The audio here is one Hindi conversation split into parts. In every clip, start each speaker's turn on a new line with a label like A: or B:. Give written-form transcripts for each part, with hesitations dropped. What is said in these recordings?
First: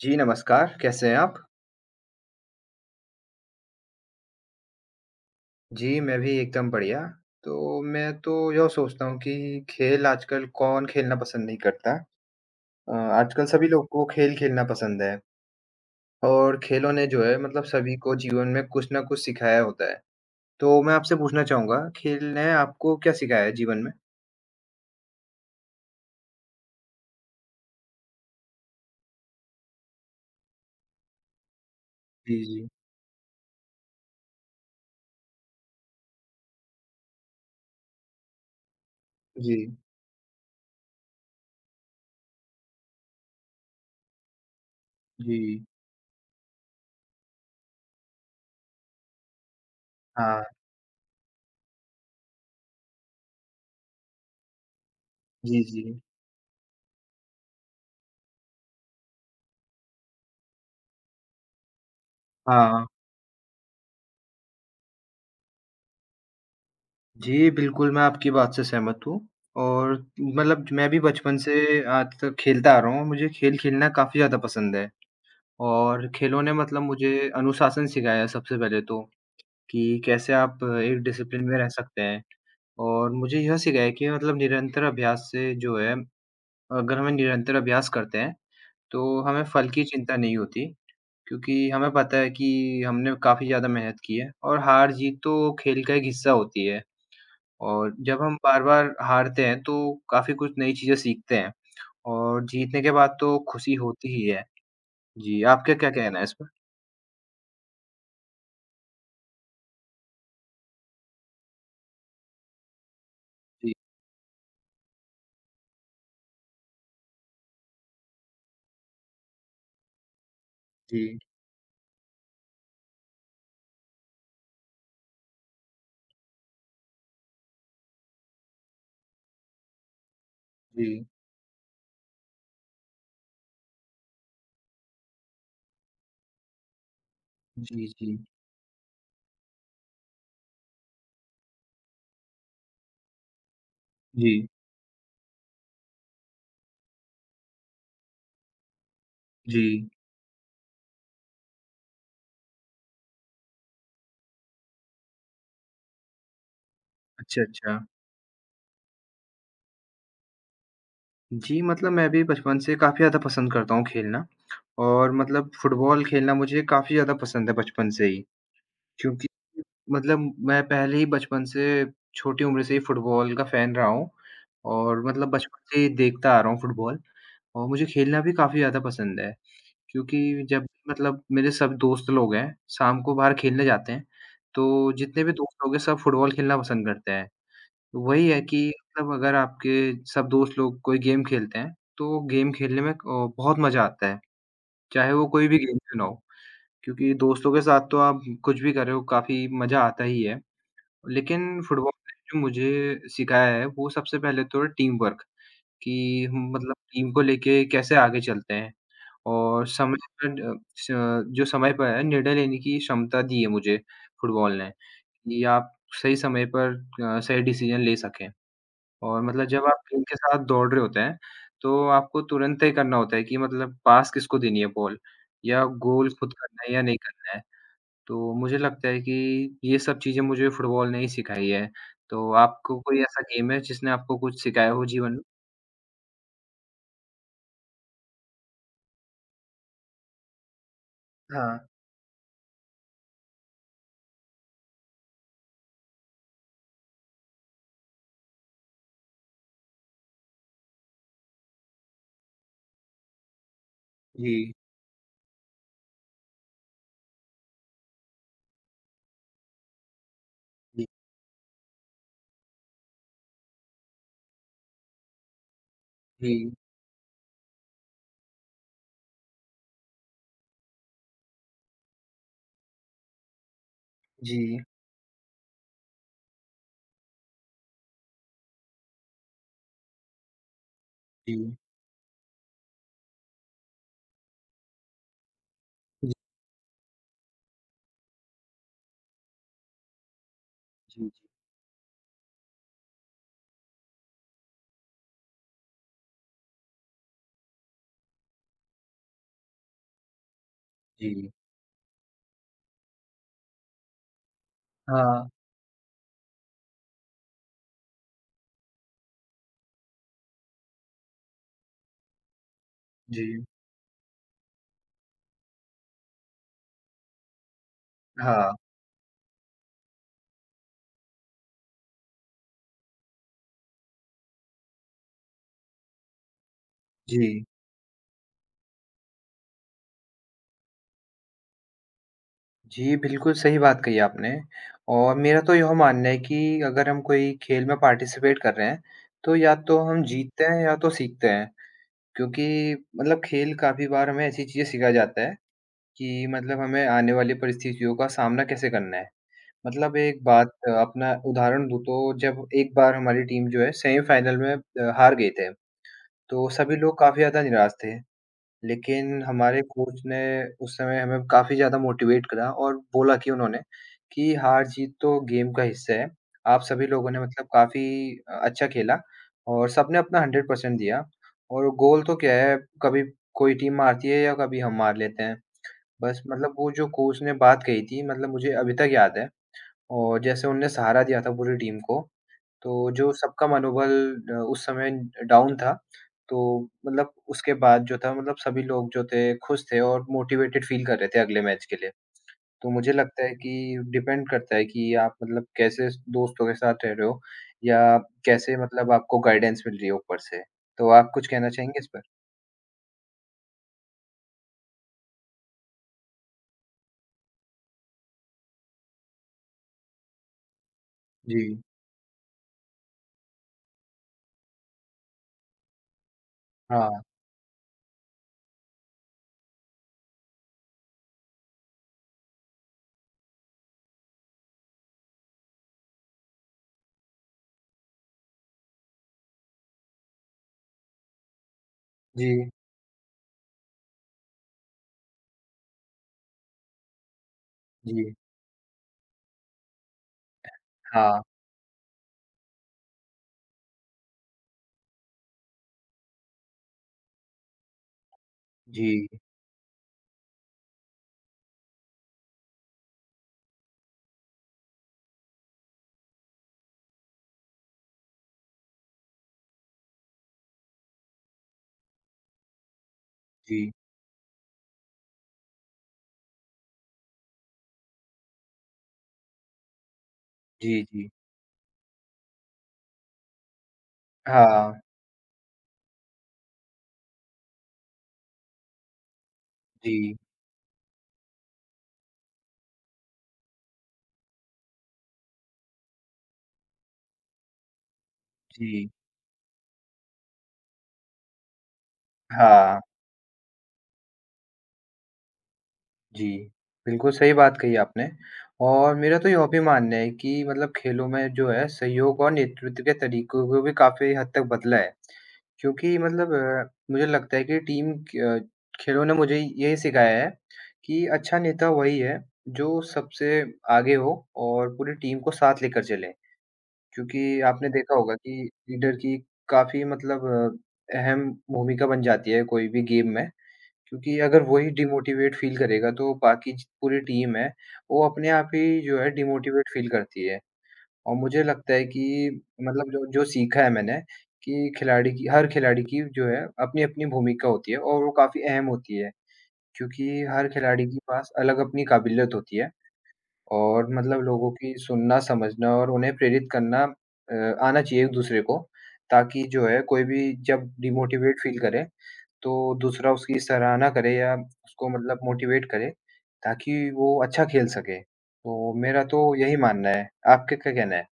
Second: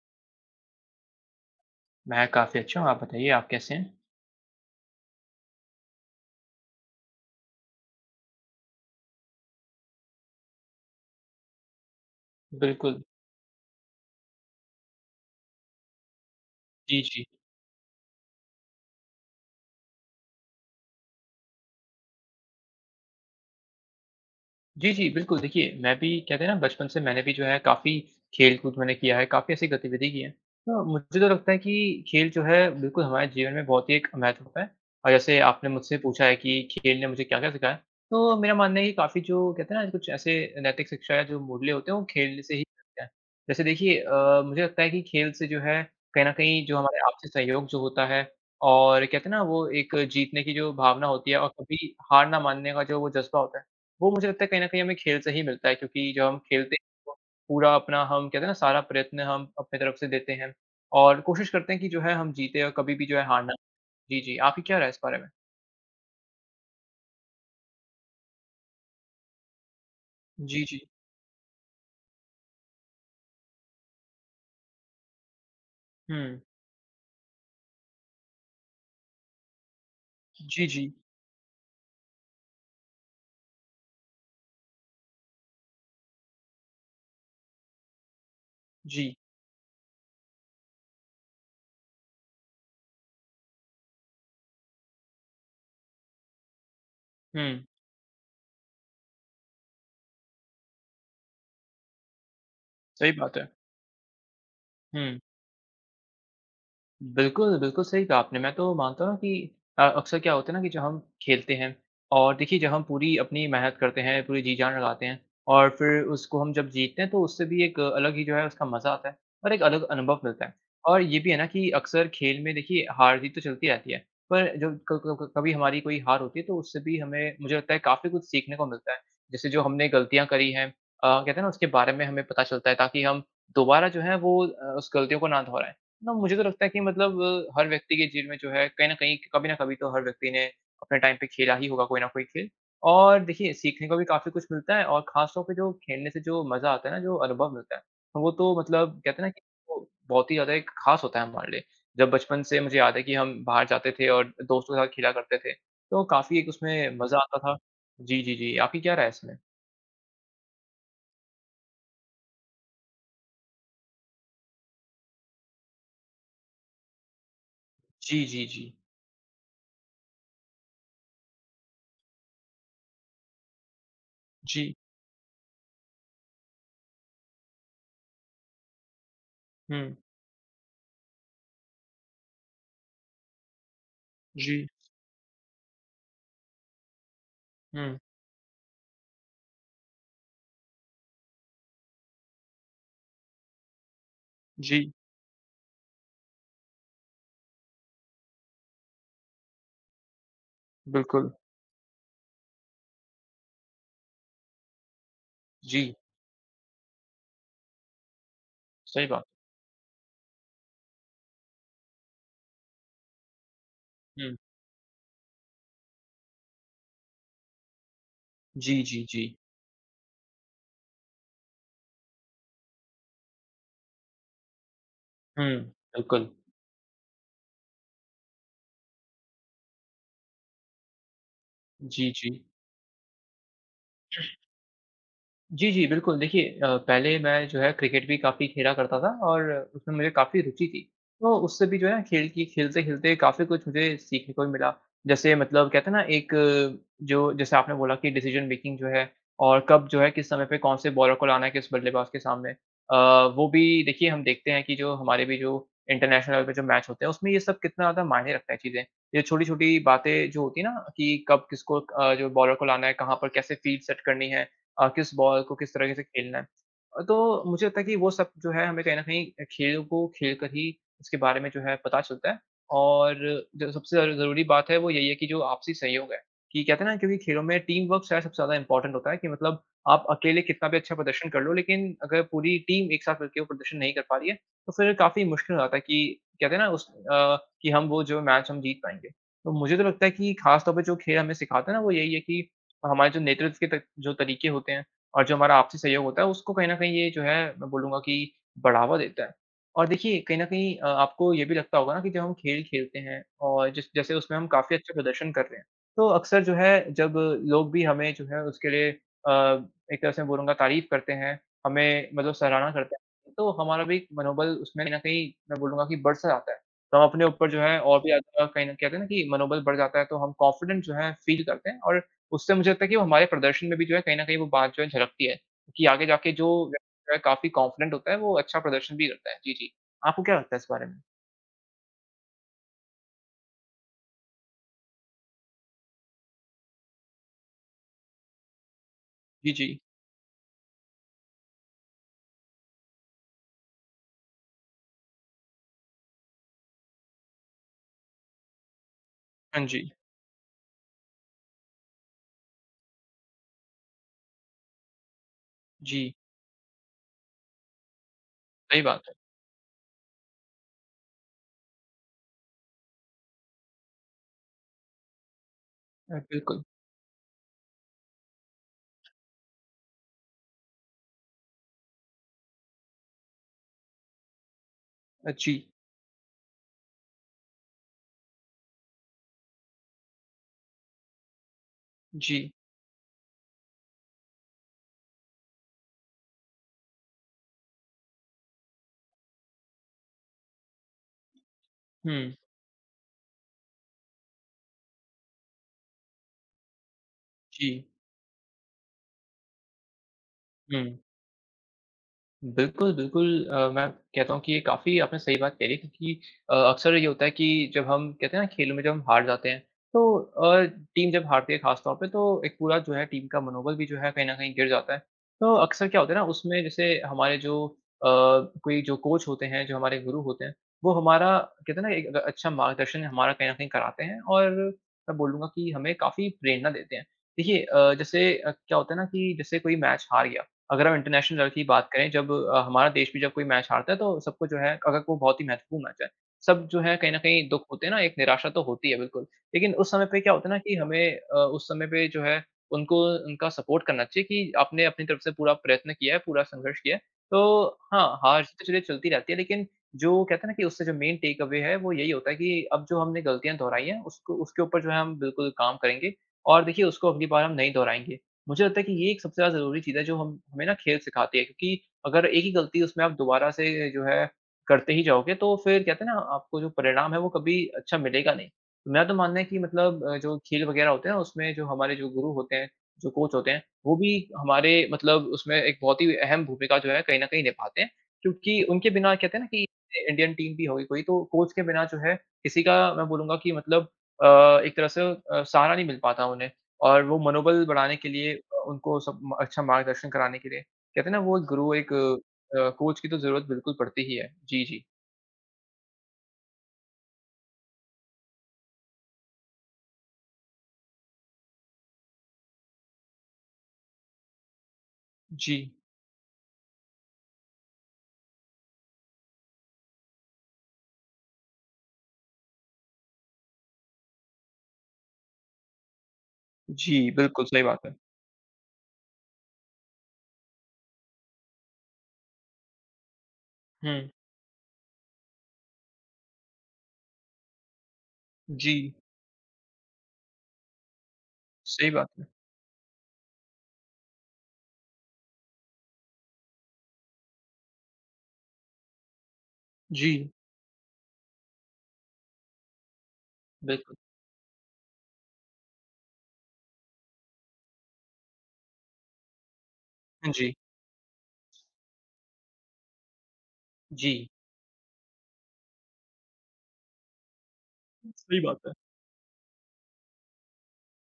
A: जी, नमस्कार, कैसे हैं आप?
B: मैं काफ़ी अच्छा हूँ, आप बताइए आप कैसे हैं?
A: जी, मैं भी एकदम बढ़िया। तो मैं तो यह सोचता हूँ कि खेल आजकल कौन खेलना पसंद नहीं करता।
B: बिल्कुल।
A: आजकल सभी लोग को खेल खेलना पसंद है और खेलों
B: जी,
A: ने जो
B: जी।
A: है मतलब सभी को जीवन में कुछ न कुछ सिखाया होता है। तो मैं आपसे पूछना चाहूँगा, खेल ने आपको क्या सिखाया है जीवन में?
B: जी, जी, बिल्कुल। देखिए, मैं भी कहते हैं ना बचपन से मैंने भी जो है काफ़ी खेल-कूद मैंने किया है, काफ़ी ऐसी गतिविधि की है। तो मुझे तो लगता है कि खेल
A: जी,
B: जो है
A: जी।
B: बिल्कुल हमारे जीवन में बहुत ही एक महत्व होता है। और जैसे आपने मुझसे पूछा है कि खेल ने मुझे क्या-क्या सिखाया है, तो मेरा मानना है कि काफ़ी जो कहते
A: जी,
B: हैं ना कुछ ऐसे नैतिक शिक्षा या जो मूल्य होते हैं वो खेल से ही मिलते हैं। जैसे देखिए मुझे लगता है कि खेल
A: जी।
B: से जो है कहीं न कहीं जो हमारे आपसी सहयोग जो होता है और कहते हैं ना वो एक जीतने
A: हाँ,
B: की जो भावना होती है और कभी हार ना मानने का जो वो जज़्बा होता है, वो मुझे लगता है कहीं न कहीं हमें खेल से ही
A: जी,
B: मिलता है
A: जी।
B: क्योंकि जब हम खेलते हैं तो पूरा अपना हम कहते हैं ना सारा प्रयत्न हम अपनी तरफ से देते हैं और कोशिश करते हैं कि जो है हम जीते और
A: हाँ।
B: कभी भी जो है हारना। जी, जी। आपकी क्या राय है इस बारे में?
A: जी, बिल्कुल, मैं आपकी बात से सहमत हूँ और
B: जी,
A: मतलब
B: जी।
A: मैं भी बचपन से आज तक खेलता आ रहा हूँ, मुझे खेल खेलना काफ़ी ज़्यादा पसंद है और
B: हुँ।
A: खेलों ने मतलब मुझे अनुशासन सिखाया है। सबसे पहले तो कि कैसे आप
B: जी, जी।
A: एक डिसिप्लिन में रह सकते हैं और मुझे यह सिखाया कि मतलब निरंतर अभ्यास से जो है, अगर हमें निरंतर अभ्यास करते हैं,
B: जी।
A: तो हमें फल की चिंता नहीं होती क्योंकि हमें पता है कि हमने काफ़ी ज़्यादा मेहनत की है और हार-जीत तो खेल का एक हिस्सा होती है।
B: हुँ,
A: और जब हम बार-बार हारते हैं तो काफ़ी कुछ नई चीज़ें सीखते हैं और जीतने के
B: सही
A: बाद
B: बात
A: तो
B: है।
A: खुशी होती ही है।
B: हुँ।
A: जी, आपका क्या कहना है इस पर?
B: बिल्कुल, बिल्कुल सही कहा आपने। मैं तो मानता हूँ कि अक्सर क्या होता है ना कि जब हम खेलते हैं और देखिए जब हम पूरी अपनी
A: जी,
B: मेहनत करते हैं, पूरी जी-जान लगाते हैं और फिर उसको हम जब जीतते हैं तो उससे भी एक अलग ही जो है उसका मज़ा आता है और एक अलग अनुभव मिलता है। और ये
A: जी,
B: भी है ना कि अक्सर खेल में देखिए हार-जीत तो चलती रहती है, पर जब क क क कभी हमारी कोई हार होती है तो उससे भी हमें मुझे लगता है काफ़ी कुछ सीखने को मिलता है। जैसे जो हमने गलतियाँ करी हैं,
A: जी।
B: कहते हैं ना उसके बारे में हमें पता चलता है ताकि हम दोबारा जो है वो उस गलतियों को ना दोहराएँ। ना मुझे तो लगता है कि मतलब हर
A: जी,
B: व्यक्ति के
A: जी।
B: जीवन में जो है कहीं न कहीं कभी न कभी तो हर व्यक्ति ने अपने टाइम पे खेला ही होगा कोई न कोई खेल। और देखिए सीखने को भी काफ़ी कुछ
A: जी,
B: मिलता है और ख़ास तौर पे जो खेलने से जो मज़ा आता है ना, जो अनुभव मिलता है, तो वो तो मतलब कहते हैं ना कि
A: जी।
B: वो बहुत ही ज़्यादा एक ख़ास होता है हमारे लिए। जब बचपन से मुझे याद है कि हम बाहर जाते थे और दोस्तों के साथ खेला करते थे, तो काफ़ी एक उसमें मज़ा आता
A: अच्छा,
B: था।
A: अच्छा।
B: जी, जी, जी। आपकी क्या राय है इसमें?
A: जी, मतलब मैं भी बचपन से काफ़ी ज़्यादा पसंद करता हूँ खेलना और मतलब फुटबॉल खेलना मुझे काफ़ी ज़्यादा पसंद है बचपन से ही
B: जी, जी, जी।
A: क्योंकि मतलब मैं पहले ही बचपन से छोटी उम्र से ही फुटबॉल का फ़ैन रहा हूँ
B: जी।
A: और मतलब बचपन से ही देखता आ रहा हूँ फुटबॉल। और मुझे खेलना भी काफ़ी ज़्यादा पसंद है,
B: हुँ।
A: क्योंकि जब मतलब मेरे सब दोस्त लोग हैं, शाम को बाहर खेलने जाते हैं,
B: जी।
A: तो जितने भी दोस्त लोग हैं सब फुटबॉल खेलना पसंद करते हैं।
B: हुँ।
A: तो वही है कि मतलब अगर आपके सब दोस्त लोग कोई गेम खेलते हैं, तो गेम खेलने में बहुत मज़ा आता है,
B: जी।
A: चाहे वो कोई भी गेम क्यों ना हो। क्योंकि दोस्तों के साथ तो आप कुछ भी करो, काफ़ी मज़ा आता ही है।
B: बिल्कुल।
A: लेकिन फुटबॉल ने जो मुझे सिखाया है, वो सबसे पहले तो है टीम वर्क।
B: जी,
A: कि हम मतलब टीम को लेके कैसे आगे चलते हैं
B: सही बात।
A: और समय पर अ, स जो समय पर है निर्णय लेने की क्षमता दी है मुझे
B: हुँ।
A: फुटबॉल ने, कि आप सही समय पर सही डिसीज़न ले सकें
B: जी, जी,
A: और
B: जी।
A: मतलब जब आप टीम के साथ दौड़ रहे होते हैं, तो आपको तुरंत तय करना होता है कि मतलब पास किसको देनी है बॉल
B: हुँ,
A: या गोल
B: बिल्कुल।
A: खुद करना है या नहीं करना है। तो मुझे लगता है कि ये सब चीज़ें मुझे फुटबॉल ने ही सिखाई है।
B: जी, जी।
A: तो आपको कोई ऐसा गेम है जिसने आपको कुछ सिखाया हो जीवन में?
B: जी, जी, बिल्कुल। देखिए पहले मैं जो है क्रिकेट भी काफ़ी खेला करता था और उसमें मुझे काफ़ी रुचि थी। तो
A: हाँ,
B: उससे भी जो है ना खेल की खेलते-खेलते काफ़ी कुछ मुझे सीखने को भी मिला। जैसे मतलब कहते हैं ना एक जो जैसे आपने बोला कि डिसीजन मेकिंग जो है और कब जो है किस समय पे कौन से बॉलर को लाना है किस बल्लेबाज के सामने। वो भी देखिए हम देखते
A: जी।
B: हैं कि जो हमारे भी जो इंटरनेशनल लेवल पे जो मैच होते हैं उसमें ये सब कितना ज़्यादा मायने रखता है चीज़ें। ये छोटी-छोटी बातें जो होती है ना
A: जी,
B: कि कब किसको जो बॉलर को लाना है, कहाँ पर कैसे फ़ील्ड सेट करनी है, किस बॉल को किस तरीके से खेलना है।
A: जी,
B: तो मुझे लगता है कि वो सब जो है हमें कहीं न कहीं खेल को खेल कर ही उसके बारे में जो है पता चलता है और जो सबसे ज़्यादा
A: जी।
B: ज़रूरी बात है वो यही है कि जो आपसी सहयोग है, कि कहते हैं ना क्योंकि खेलों में टीम वर्क शायद सबसे ज़्यादा इम्पोर्टेंट होता है कि मतलब आप अकेले कितना भी अच्छा प्रदर्शन कर लो
A: जी,
B: लेकिन अगर पूरी टीम एक साथ मिलके वो प्रदर्शन नहीं कर पा रही है, तो फिर काफ़ी मुश्किल हो जाता है
A: जी,
B: कि कहते हैं ना उस कि हम वो जो मैच हम जीत पाएँगे। तो मुझे तो लगता है कि ख़ास तौर पे जो
A: जी,
B: खेल हमें सिखाते हैं ना वो यही है कि हमारे जो नेतृत्व के त जो तरीके होते हैं और जो हमारा आपसी सहयोग होता है, उसको कहीं न कहीं ये जो है मैं बोलूँगा कि बढ़ावा देता है। और देखिए कहीं न कहीं
A: जी, जी।
B: आपको ये भी लगता होगा ना कि जब हम खेल खेलते हैं और जिस जैसे उसमें हम काफ़ी अच्छा
A: हाँ।
B: प्रदर्शन कर रहे हैं, तो अक्सर जो है जब लोग भी हमें जो है उसके लिए एक तरह से मैं बोलूँगा तारीफ़ करते हैं, हमें मतलब सराहना करते हैं,
A: जी,
B: तो हमारा भी मनोबल उसमें कहीं न कहीं मैं बोलूँगा कि बढ़ सा जाता है। तो हम अपने ऊपर जो है और भी ज़्यादा
A: हाँ।
B: कहीं न कहते हैं ना कि मनोबल बढ़ जाता है, तो हम कॉन्फिडेंट जो है फ़ील करते हैं और उससे मुझे लगता है कि वो हमारे प्रदर्शन में भी जो है कहीं न कहीं वो बात जो है झलकती है, कि आगे जाके जो व्यक्ति जो है
A: जी।
B: काफ़ी कॉन्फिडेंट होता है, वो अच्छा प्रदर्शन भी करता है। जी, जी। आपको क्या लगता है इस बारे में?
A: जी, बिल्कुल सही बात कही आपने और मेरा तो यह मानना है कि अगर हम कोई खेल में पार्टिसिपेट कर रहे हैं, तो
B: जी,
A: या
B: जी।
A: तो हम जीतते हैं या तो सीखते हैं। क्योंकि मतलब खेल काफ़ी बार हमें ऐसी चीज़ें सिखाया जाता है कि मतलब हमें आने वाली परिस्थितियों का सामना कैसे करना है।
B: हाँ जी।
A: मतलब एक बात अपना उदाहरण दूँ तो जब एक बार हमारी टीम जो है सेमीफ़ाइनल में हार गई थे।
B: जी,
A: तो सभी लोग काफ़ी ज़्यादा निराश थे,
B: सही बात है।
A: लेकिन हमारे कोच ने उस समय हमें काफ़ी ज़्यादा मोटिवेट करा और बोला कि उन्होंने कि हार-जीत तो गेम का हिस्सा है। आप
B: बिल्कुल।
A: सभी लोगों ने मतलब काफ़ी अच्छा खेला और सबने अपना 100% दिया और गोल तो क्या है, कभी कोई टीम मारती है या कभी हम मार लेते हैं।
B: जी।
A: बस मतलब वो जो कोच ने बात कही थी मतलब मुझे अभी तक याद है और जैसे उनने सहारा दिया था पूरी टीम को
B: जी।
A: तो जो सबका मनोबल उस समय डाउन था, तो मतलब उसके बाद जो था मतलब सभी लोग जो थे खुश थे और मोटिवेटेड फ़ील कर रहे थे अगले मैच के लिए।
B: हुँ।
A: तो मुझे लगता है कि डिपेंड करता है कि आप मतलब कैसे स दोस्तों के साथ रह रहे हो
B: जी।
A: या कैसे मतलब आपको गाइडेंस मिल रही है ऊपर से। तो
B: हुँ।
A: आप कुछ कहना चाहेंगे इस पर?
B: बिल्कुल, बिल्कुल मैं कहता हूँ कि ये काफ़ी आपने सही बात करी क्योंकि अक्सर ये होता है कि जब हम कहते हैं ना खेलों में जब हम हार जाते हैं, तो टीम जब
A: जी।
B: हारती है ख़ास तौर पे तो एक पूरा जो है टीम का मनोबल भी जो है कहीं न कहीं गिर जाता है। तो अक्सर क्या होता है ना उसमें जैसे
A: हाँ।
B: हमारे जो अ, कोई जो कोच होते हैं, जो हमारे गुरु होते हैं, वो हमारा कहते हैं ना एक अच्छा मार्गदर्शन हमारा कहीं न कहीं कराते हैं और मैं बोलूँगा कि हमें काफ़ी प्रेरणा देते हैं। देखिए जैसे क्या होता है ना कि जैसे कोई मैच हार गया, अगर हम इंटरनेशनल लेवल की बात करें जब
A: जी,
B: हमारा देश भी जब कोई मैच हारता है तो सबको जो है अगर वो बहुत ही महत्वपूर्ण मैच है, सब जो है कहीं न कहीं दुःख होते हैं ना, एक
A: जी।
B: निराशा तो होती है बिल्कुल। लेकिन उस समय पे क्या होता है ना कि हमें
A: हाँ।
B: उस समय पे जो है उनको उनका सपोर्ट करना चाहिए कि आपने अपनी तरफ से पूरा प्रयत्न किया है, पूरा संघर्ष किया है। तो हाँ, हार-जीत तो चलिए चलती
A: जी,
B: रहती है लेकिन जो कहते हैं ना कि उससे जो मेन टेक अवे है वो यही होता है कि अब जो हमने गलतियाँ दोहराई हैं उसको उसके ऊपर जो है हम बिल्कुल काम करेंगे और देखिए उसको अगली बार हम नहीं दोहराएँगे। मुझे लगता है कि ये एक सबसे ज़्यादा ज़रूरी चीज़ है जो हम हमें ना खेल सिखाती है क्योंकि अगर एक ही गलती उसमें आप दोबारा
A: जी,
B: से जो है करते ही जाओगे तो फिर कहते हैं ना आपको जो परिणाम है वो कभी अच्छा मिलेगा नहीं। तो मेरा तो मानना है कि मतलब जो खेल
A: जी,
B: वग़ैरह होते
A: जी।
B: हैं ना उसमें जो हमारे जो गुरु होते हैं, जो कोच होते हैं, वो भी
A: हाँ।
B: हमारे मतलब उसमें एक बहुत ही अहम भूमिका जो है कहीं न कहीं निभाते हैं। क्योंकि उनके बिना कहते हैं ना कि
A: जी,
B: इंडियन टीम भी होगी कोई तो कोच के बिना जो है किसी का मैं बोलूँगा कि मतलब एक तरह से सहारा नहीं मिल पाता उन्हें। और वो मनोबल बढ़ाने के लिए,
A: जी।
B: उनको सब अच्छा मार्गदर्शन कराने के लिए, कहते हैं ना वो एक गुरु एक
A: हाँ।
B: कोच की तो ज़रूरत बिल्कुल पड़ती ही है। जी, जी।
A: जी, बिल्कुल सही बात कही आपने और मेरा तो यो भी मानना है कि मतलब खेलों में जो है सहयोग और नेतृत्व के तरीकों को भी काफ़ी हद तक बदला है।
B: जी,
A: क्योंकि मुझे लगता है कि अ, खेलों ने मुझे यही सिखाया है कि अच्छा नेता वही है जो सबसे आगे हो और पूरी टीम को साथ लेकर चले।
B: जी,
A: क्योंकि
B: बिल्कुल सही
A: आपने
B: बात है।
A: देखा होगा कि लीडर की काफ़ी मतलब अहम भूमिका बन जाती है कोई भी गेम में।
B: हुँ,
A: क्योंकि अगर वही डिमोटिवेट फ़ील करेगा तो बाकी ज पूरी टीम है, वो अपने आप
B: जी,
A: ही जो है डिमोटिवेट फ़ील करती है। और मुझे लगता है
B: सही बात है।
A: कि मतलब जो जो सीखा है मैंने कि खिलाड़ी की हर खिलाड़ी की जो है अपनी-अपनी भूमिका होती है और वो काफ़ी अहम होती है। क्योंकि
B: जी,
A: हर खिलाड़ी के पास अलग अपनी काबिलियत होती है और
B: बिल्कुल।
A: मतलब लोगों की सुनना, समझना और उन्हें प्रेरित करना अ, आना चाहिए एक-दूसरे को ताकि जो है कोई भी
B: हाँ जी,
A: जब डिमोटिवेट फ़ील करे तो दूसरा उसकी सराहना
B: जी,
A: करे या उसको मतलब मोटिवेट करे, ताकि वो अच्छा खेल सके।
B: सही बात है।
A: तो मेरा तो यही मानना है, आपका क्या कहना है?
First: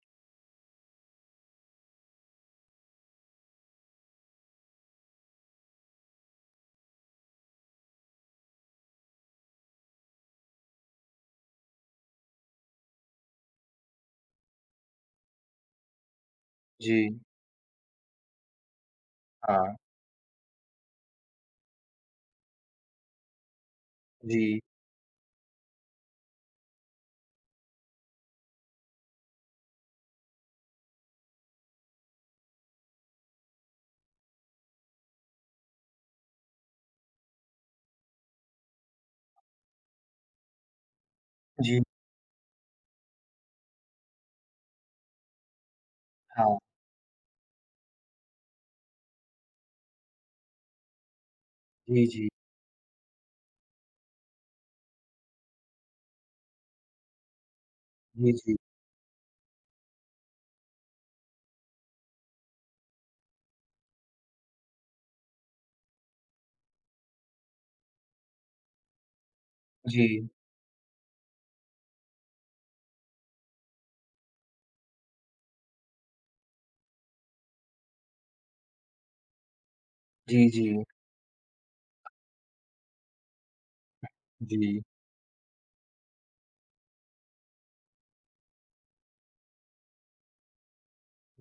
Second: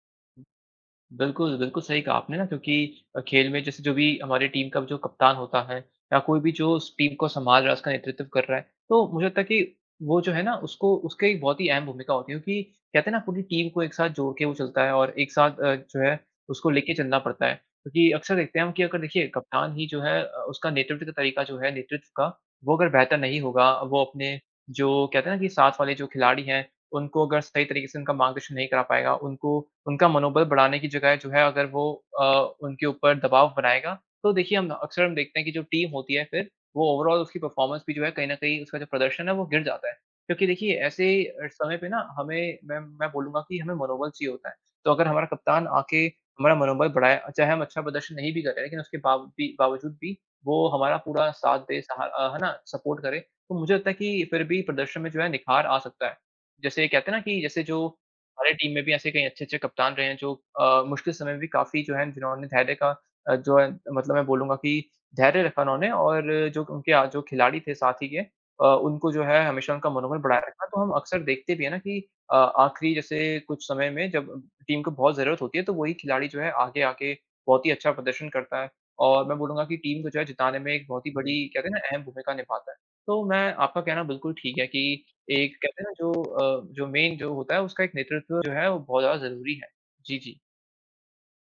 B: बिल्कुल, बिल्कुल सही कहा आपने ना क्योंकि खेल में जैसे जो भी हमारी टीम का जो कप्तान होता है या कोई भी जो उस टीम को सँभाल रहा है, उसका नेतृत्व कर रहा है, तो मुझे लगता है कि वो जो है ना उसको उसकी एक बहुत ही अहम भूमिका होती है क्योंकि कहते हैं ना पूरी टीम को एक साथ जोड़ के वो चलता है और एक साथ जो है उसको लेके चलना
A: जी,
B: पड़ता है। क्योंकि अक्सर देखते हैं हम कि अगर देखिए कप्तान
A: हाँ,
B: ही जो है उसका नेतृत्व का तरीका जो है नेतृत्व का, वो अगर बेहतर नहीं होगा, वो अपने
A: जी,
B: जो कहते हैं ना कि साथ वाले जो खिलाड़ी हैं उनको अगर सही तरीके से उनका मार्गदर्शन नहीं करा पाएगा, उनको उनका मनोबल बढ़ाने की जगह जो है अगर वो अ, उनके ऊपर दबाव बनाएगा, तो देखिए हम अक्सर हम देखते हैं कि जो टीम होती है फिर, वो ओवरऑल उसकी परफ़ॉर्मेंस भी जो है कहीं न कहीं उसका जो प्रदर्शन है वो गिर जाता है। क्योंकि देखिए ऐसे समय
A: जी,
B: पे ना हमें मैं बोलूँगा कि हमें मनोबल चाहिए होता है। तो अगर हमारा कप्तान आके हमारा
A: हाँ,
B: मनोबल बढ़ाए, चाहे हम अच्छा प्रदर्शन नहीं भी करें लेकिन उसके बावजूद भी वो हमारा पूरा साथ दे
A: जी, जी,
B: है ना? सपोर्ट करे, तो मुझे लगता है कि फिर भी प्रदर्शन में जो है निखार आ सकता है। जैसे कहते हैं ना कि जैसे जो
A: जी,
B: हमारे
A: जी,
B: टीम में भी ऐसे कई अच्छे-अच्छे कप्तान रहे हैं जो मुश्किल समय में भी काफ़ी जो है जिन्होंने धैर्य का जो है मतलब मैं बोलूँगा कि धैर्य रखा उन्होंने और जो उनके आ जो खिलाड़ी थे साथी के उनको जो है हमेशा उनका मनोबल
A: जी,
B: बढ़ाए रखा। तो हम अक्सर देखते भी हैं ना कि आखिरी जैसे कुछ समय में जब टीम को बहुत ज़रूरत होती है तो वही खिलाड़ी जो है आगे आके बहुत ही अच्छा प्रदर्शन करता है और मैं बोलूँगा कि टीम को जो है
A: जी,
B: जिताने
A: जी,
B: में एक बहुत ही बड़ी कहते हैं ना अहम भूमिका निभाता है। तो मैं आपका कहना बिल्कुल ठीक है कि
A: जी,
B: एक कहते हैं ना जो जो मेन जो होता है उसका एक नेतृत्व जो है वो बहुत ज़्यादा ज़रूरी है। जी, जी।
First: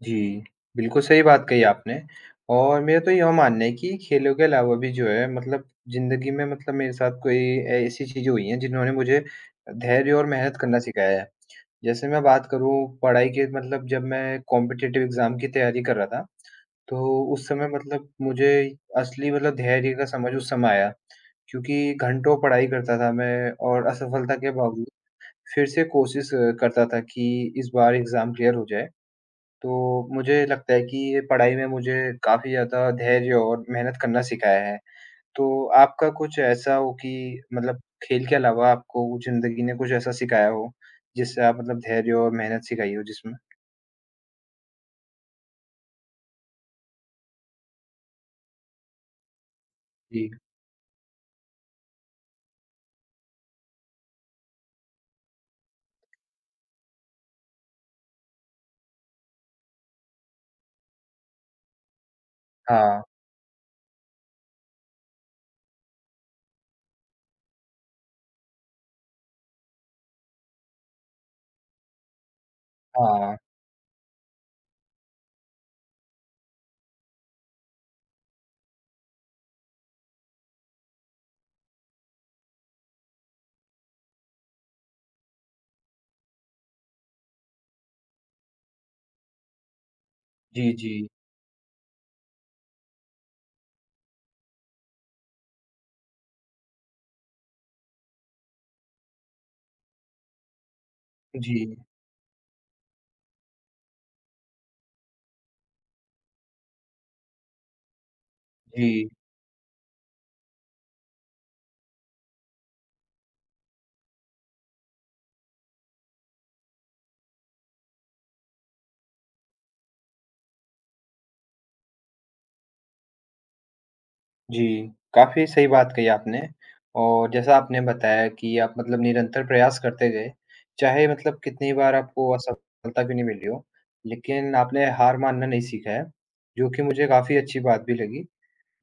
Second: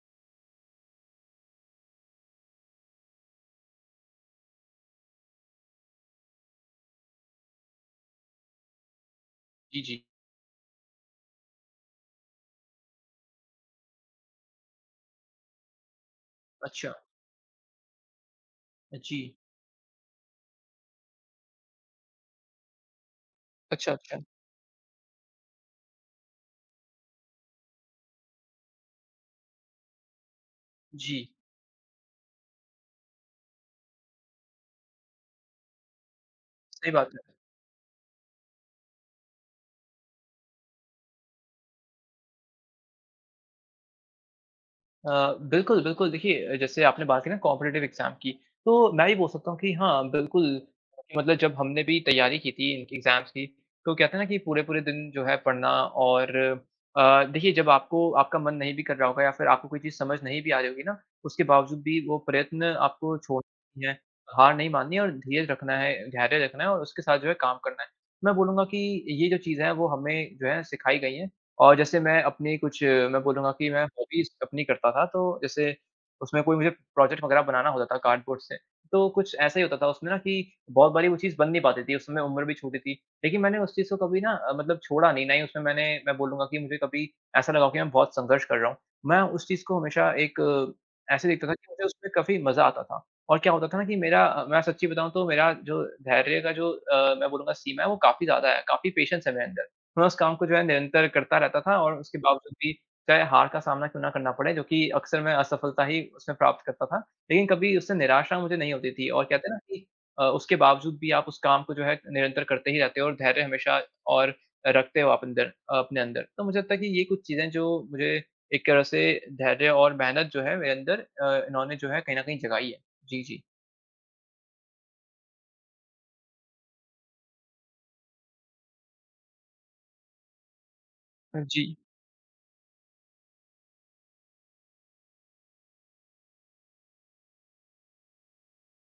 A: जी। बिल्कुल सही बात कही आपने और मेरा तो यह मानना है कि खेलों के अलावा भी जो है मतलब ज़िंदगी में मतलब मेरे साथ कोई ऐसी चीज़ें हुई हैं जिन्होंने मुझे
B: जी, जी।
A: धैर्य और मेहनत करना सिखाया है। जैसे मैं बात करूँ पढ़ाई के मतलब जब मैं कॉम्पिटिटिव एग्ज़ाम की तैयारी कर रहा था,
B: अच्छा।
A: तो उस समय मतलब मुझे
B: जी।
A: असली मतलब धैर्य का समझ उस समय आया। क्योंकि घंटों पढ़ाई करता था मैं और
B: अच्छा, अच्छा।
A: असफलता के बावजूद फिर से कोशिश करता था कि इस बार एग्ज़ाम क्लियर हो जाए। तो मुझे लगता है कि ये
B: जी,
A: पढ़ाई में मुझे काफ़ी ज़्यादा धैर्य और मेहनत करना सिखाया है। तो आपका कुछ ऐसा
B: सही
A: हो कि
B: बात है।
A: मतलब खेल के अलावा आपको ज़िंदगी ने कुछ ऐसा सिखाया हो, जिससे आप मतलब धैर्य और मेहनत सिखाई हो जिसमें?
B: अ, बिल्कुल, बिल्कुल। देखिए, जैसे आपने बात की ना कॉम्पिटिटिव एग्ज़ाम की, तो मैं ये बोल सकता हूँ कि हाँ,
A: जी।
B: बिल्कुल मतलब जब हमने भी तैयारी की थी इन एग्ज़ाम्स की, तो क्या था ना कि पूरे-पूरे दिन जो है पढ़ना और देखिए जब आपको आपका मन नहीं भी कर रहा होगा या फिर आपको कोई चीज़ समझ नहीं भी आ रही होगी ना, उसके बावजूद भी वो प्रयत्न
A: हाँ,
B: आपको छोड़ना नहीं है, हार नहीं माननी है और धीरज रखना है, धैर्य रखना है और उसके साथ जो है काम करना है। मैं बोलूँगा कि ये जो चीज़ें हैं, वो हमें जो है सिखाई गई हैं और जैसे मैं अपनी कुछ मैं
A: हाँ।
B: बोलूँगा कि मैं हॉबीज़ अपनी करता था, तो जैसे उसमें कोई मुझे प्रोजेक्ट वगैरह बनाना होता था कार्डबोर्ड से, तो कुछ ऐसा ही होता था उसमें ना कि बहुत बारी वो चीज़ बन नहीं पाती थी, उस समय उम्र भी छोटी थी। लेकिन मैंने उस चीज़ को कभी ना मतलब छोड़ा नहीं, ना ही उसमें मैं बोलूँगा कि मुझे कभी ऐसा लगा कि मैं बहुत संघर्ष कर रहा हूँ। मैं उस चीज़ को हमेशा एक
A: जी, जी।
B: ऐसे देखता था कि मुझे उसमें काफ़ी मज़ा आता था और क्या होता था ना कि मेरा मैं सच्ची बताऊँ तो मेरा जो धैर्य का जो मैं बोलूँगा सीमा है वो काफ़ी ज़्यादा है, काफ़ी पेशेंस है मेरे अंदर। मैं उस काम को जो है निरंतर करता
A: जी,
B: रहता था और उसके बावजूद भी चाहे हार का सामना क्यों ना करना पड़े, जो कि अक्सर मैं असफलता ही उसमें प्राप्त करता था। लेकिन कभी उससे निराशा मुझे नहीं होती थी
A: जी,
B: और कहते हैं ना कि उसके बावजूद भी आप उस काम को जो है निरंतर करते ही रहते हो और धैर्य हमेशा और रखते हो आप अंदर अपने अंदर। तो मुझे लगता है कि ये कुछ चीज़ें जो मुझे एक तरह से धैर्य और मेहनत जो है मेरे अंदर इन्होंने जो है कहीं न कहीं जगाई है। जी, जी।
A: जी। काफ़ी सही बात कही आपने और जैसा आपने बताया कि आप मतलब निरंतर प्रयास करते गए, चाहे मतलब
B: हाँ जी।
A: कितनी बार आपको असफलता क्यों नहीं मिली हो, लेकिन आपने हार मानना नहीं सीखा है, जो कि मुझे काफ़ी अच्छी बात भी लगी।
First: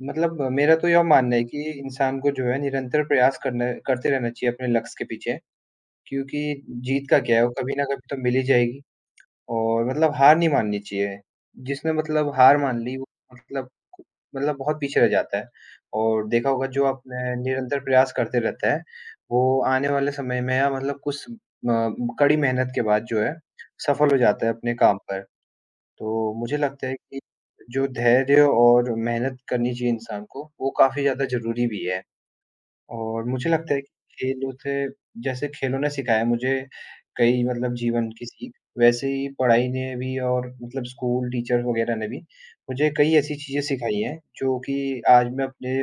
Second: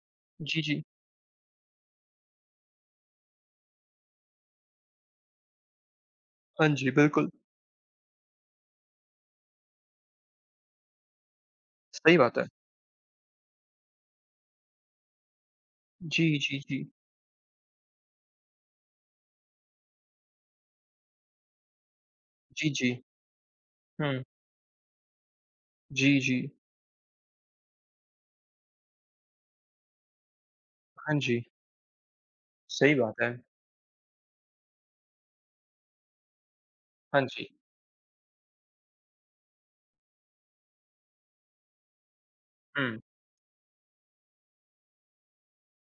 A: मतलब
B: जी,
A: मेरा
B: जी।
A: तो यह मानना है कि इंसान को जो है निरंतर प्रयास करना करते रहना चाहिए अपने लक्ष्य के पीछे, क्योंकि
B: हाँ जी,
A: जीत का
B: बिल्कुल।
A: क्या है वो कभी ना कभी तो मिल ही जाएगी और मतलब हार नहीं माननी चाहिए। जिसने
B: सही
A: मतलब
B: बात है।
A: हार मान ली वो मतलब मतलब बहुत पीछे रह जाता है
B: जी,
A: और देखा
B: जी,
A: होगा
B: जी।
A: जो आपने निरंतर प्रयास करते रहता है, वो आने वाले समय में या मतलब कुछ कड़ी
B: जी,
A: मेहनत के
B: जी।
A: बाद जो है सफल हो
B: हुँ।
A: जाता है अपने काम पर।
B: जी,
A: तो
B: जी।
A: मुझे लगता है कि जो धैर्य और मेहनत करनी चाहिए इंसान को, वो काफ़ी
B: हाँ
A: ज़्यादा
B: जी,
A: ज़रूरी भी है।
B: सही बात
A: और
B: है।
A: मुझे लगता है कि खेलों से जैसे खेलों ने सिखाया मुझे
B: हाँ
A: कई
B: जी।
A: मतलब जीवन की सीख, वैसे ही पढ़ाई ने भी और मतलब स्कूल, टीचर वग़ैरह ने भी मुझे
B: हुँ।
A: कई ऐसी चीज़ें सिखाई हैं, जो कि आज मैं अपने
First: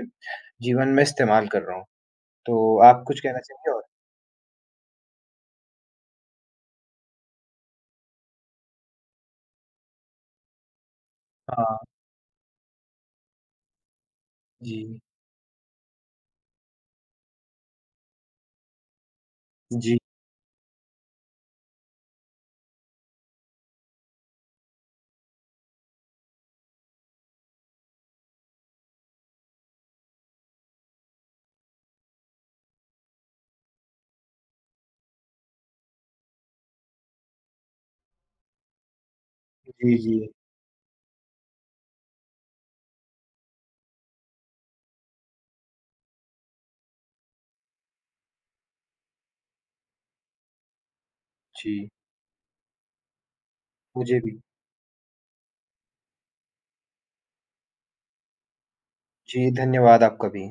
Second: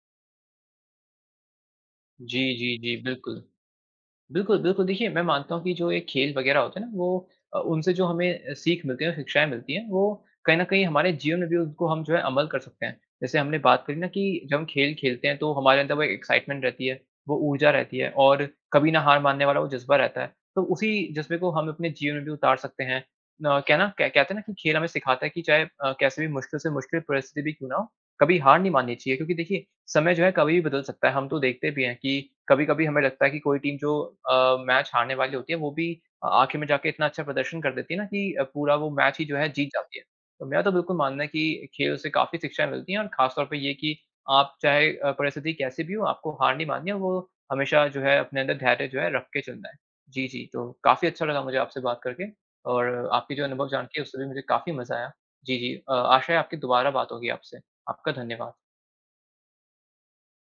A: जीवन में इस्तेमाल कर रहा हूँ।
B: जी, जी,
A: तो
B: जी,
A: आप कुछ कहना
B: बिल्कुल।
A: चाहेंगे और?
B: बिल्कुल, बिल्कुल देखिए मैं मानता हूँ कि जो ये खेल वग़ैरह होते हैं ना वो उनसे जो हमें सीख मिलती है, शिक्षाएँ मिलती हैं वो कहीं न कहीं हमारे जीवन में भी
A: हाँ,
B: उनको हम जो है अमल कर सकते हैं। जैसे हमने बात करी ना कि जब हम
A: जी।
B: खेल खेलते हैं तो हमारे अंदर वो एक एक्साइटमेंट रहती है, वो ऊर्जा रहती है और कभी ना हार मानने वाला वो जज़्बा
A: जी,
B: रहता है। तो उसी जज़्बे को हम अपने जीवन में भी उतार सकते हैं। न क्या ना क्या कहते हैं ना कि खेल हमें सिखाता है कि चाहे कैसे भी मुश्किल से मुश्किल परिस्थिति भी क्यों ना हो, कभी हार नहीं माननी चाहिए क्योंकि देखिए समय जो है कभी भी बदल सकता है। हम तो देखते भी हैं कि कभी-कभी हमें लगता है कि कोई टीम जो मैच हारने वाली होती है वो भी आखिर में जाके इतना अच्छा प्रदर्शन कर देती है ना कि पूरा वो मैच ही जो है जीत जाती
A: जी,
B: है।
A: जी।
B: तो मेरा तो बिल्कुल मानना है कि खेल से काफ़ी शिक्षाएँ मिलती हैं और ख़ास तौर पे ये कि आप चाहे परिस्थिति कैसी भी हो आपको हार नहीं माननी है, वो हमेशा जो है अपने अंदर धैर्य जो है रख के चलना है। जी, जी। तो काफ़ी अच्छा लगा मुझे आपसे
A: जी,
B: बात करके और आपके जो अनुभव जान के उससे
A: मुझे
B: भी
A: भी।
B: मुझे काफ़ी मज़ा आया। जी, जी। आशा है आपकी दोबारा बात होगी आपसे। आपका धन्यवाद।
A: जी, धन्यवाद आपका भी।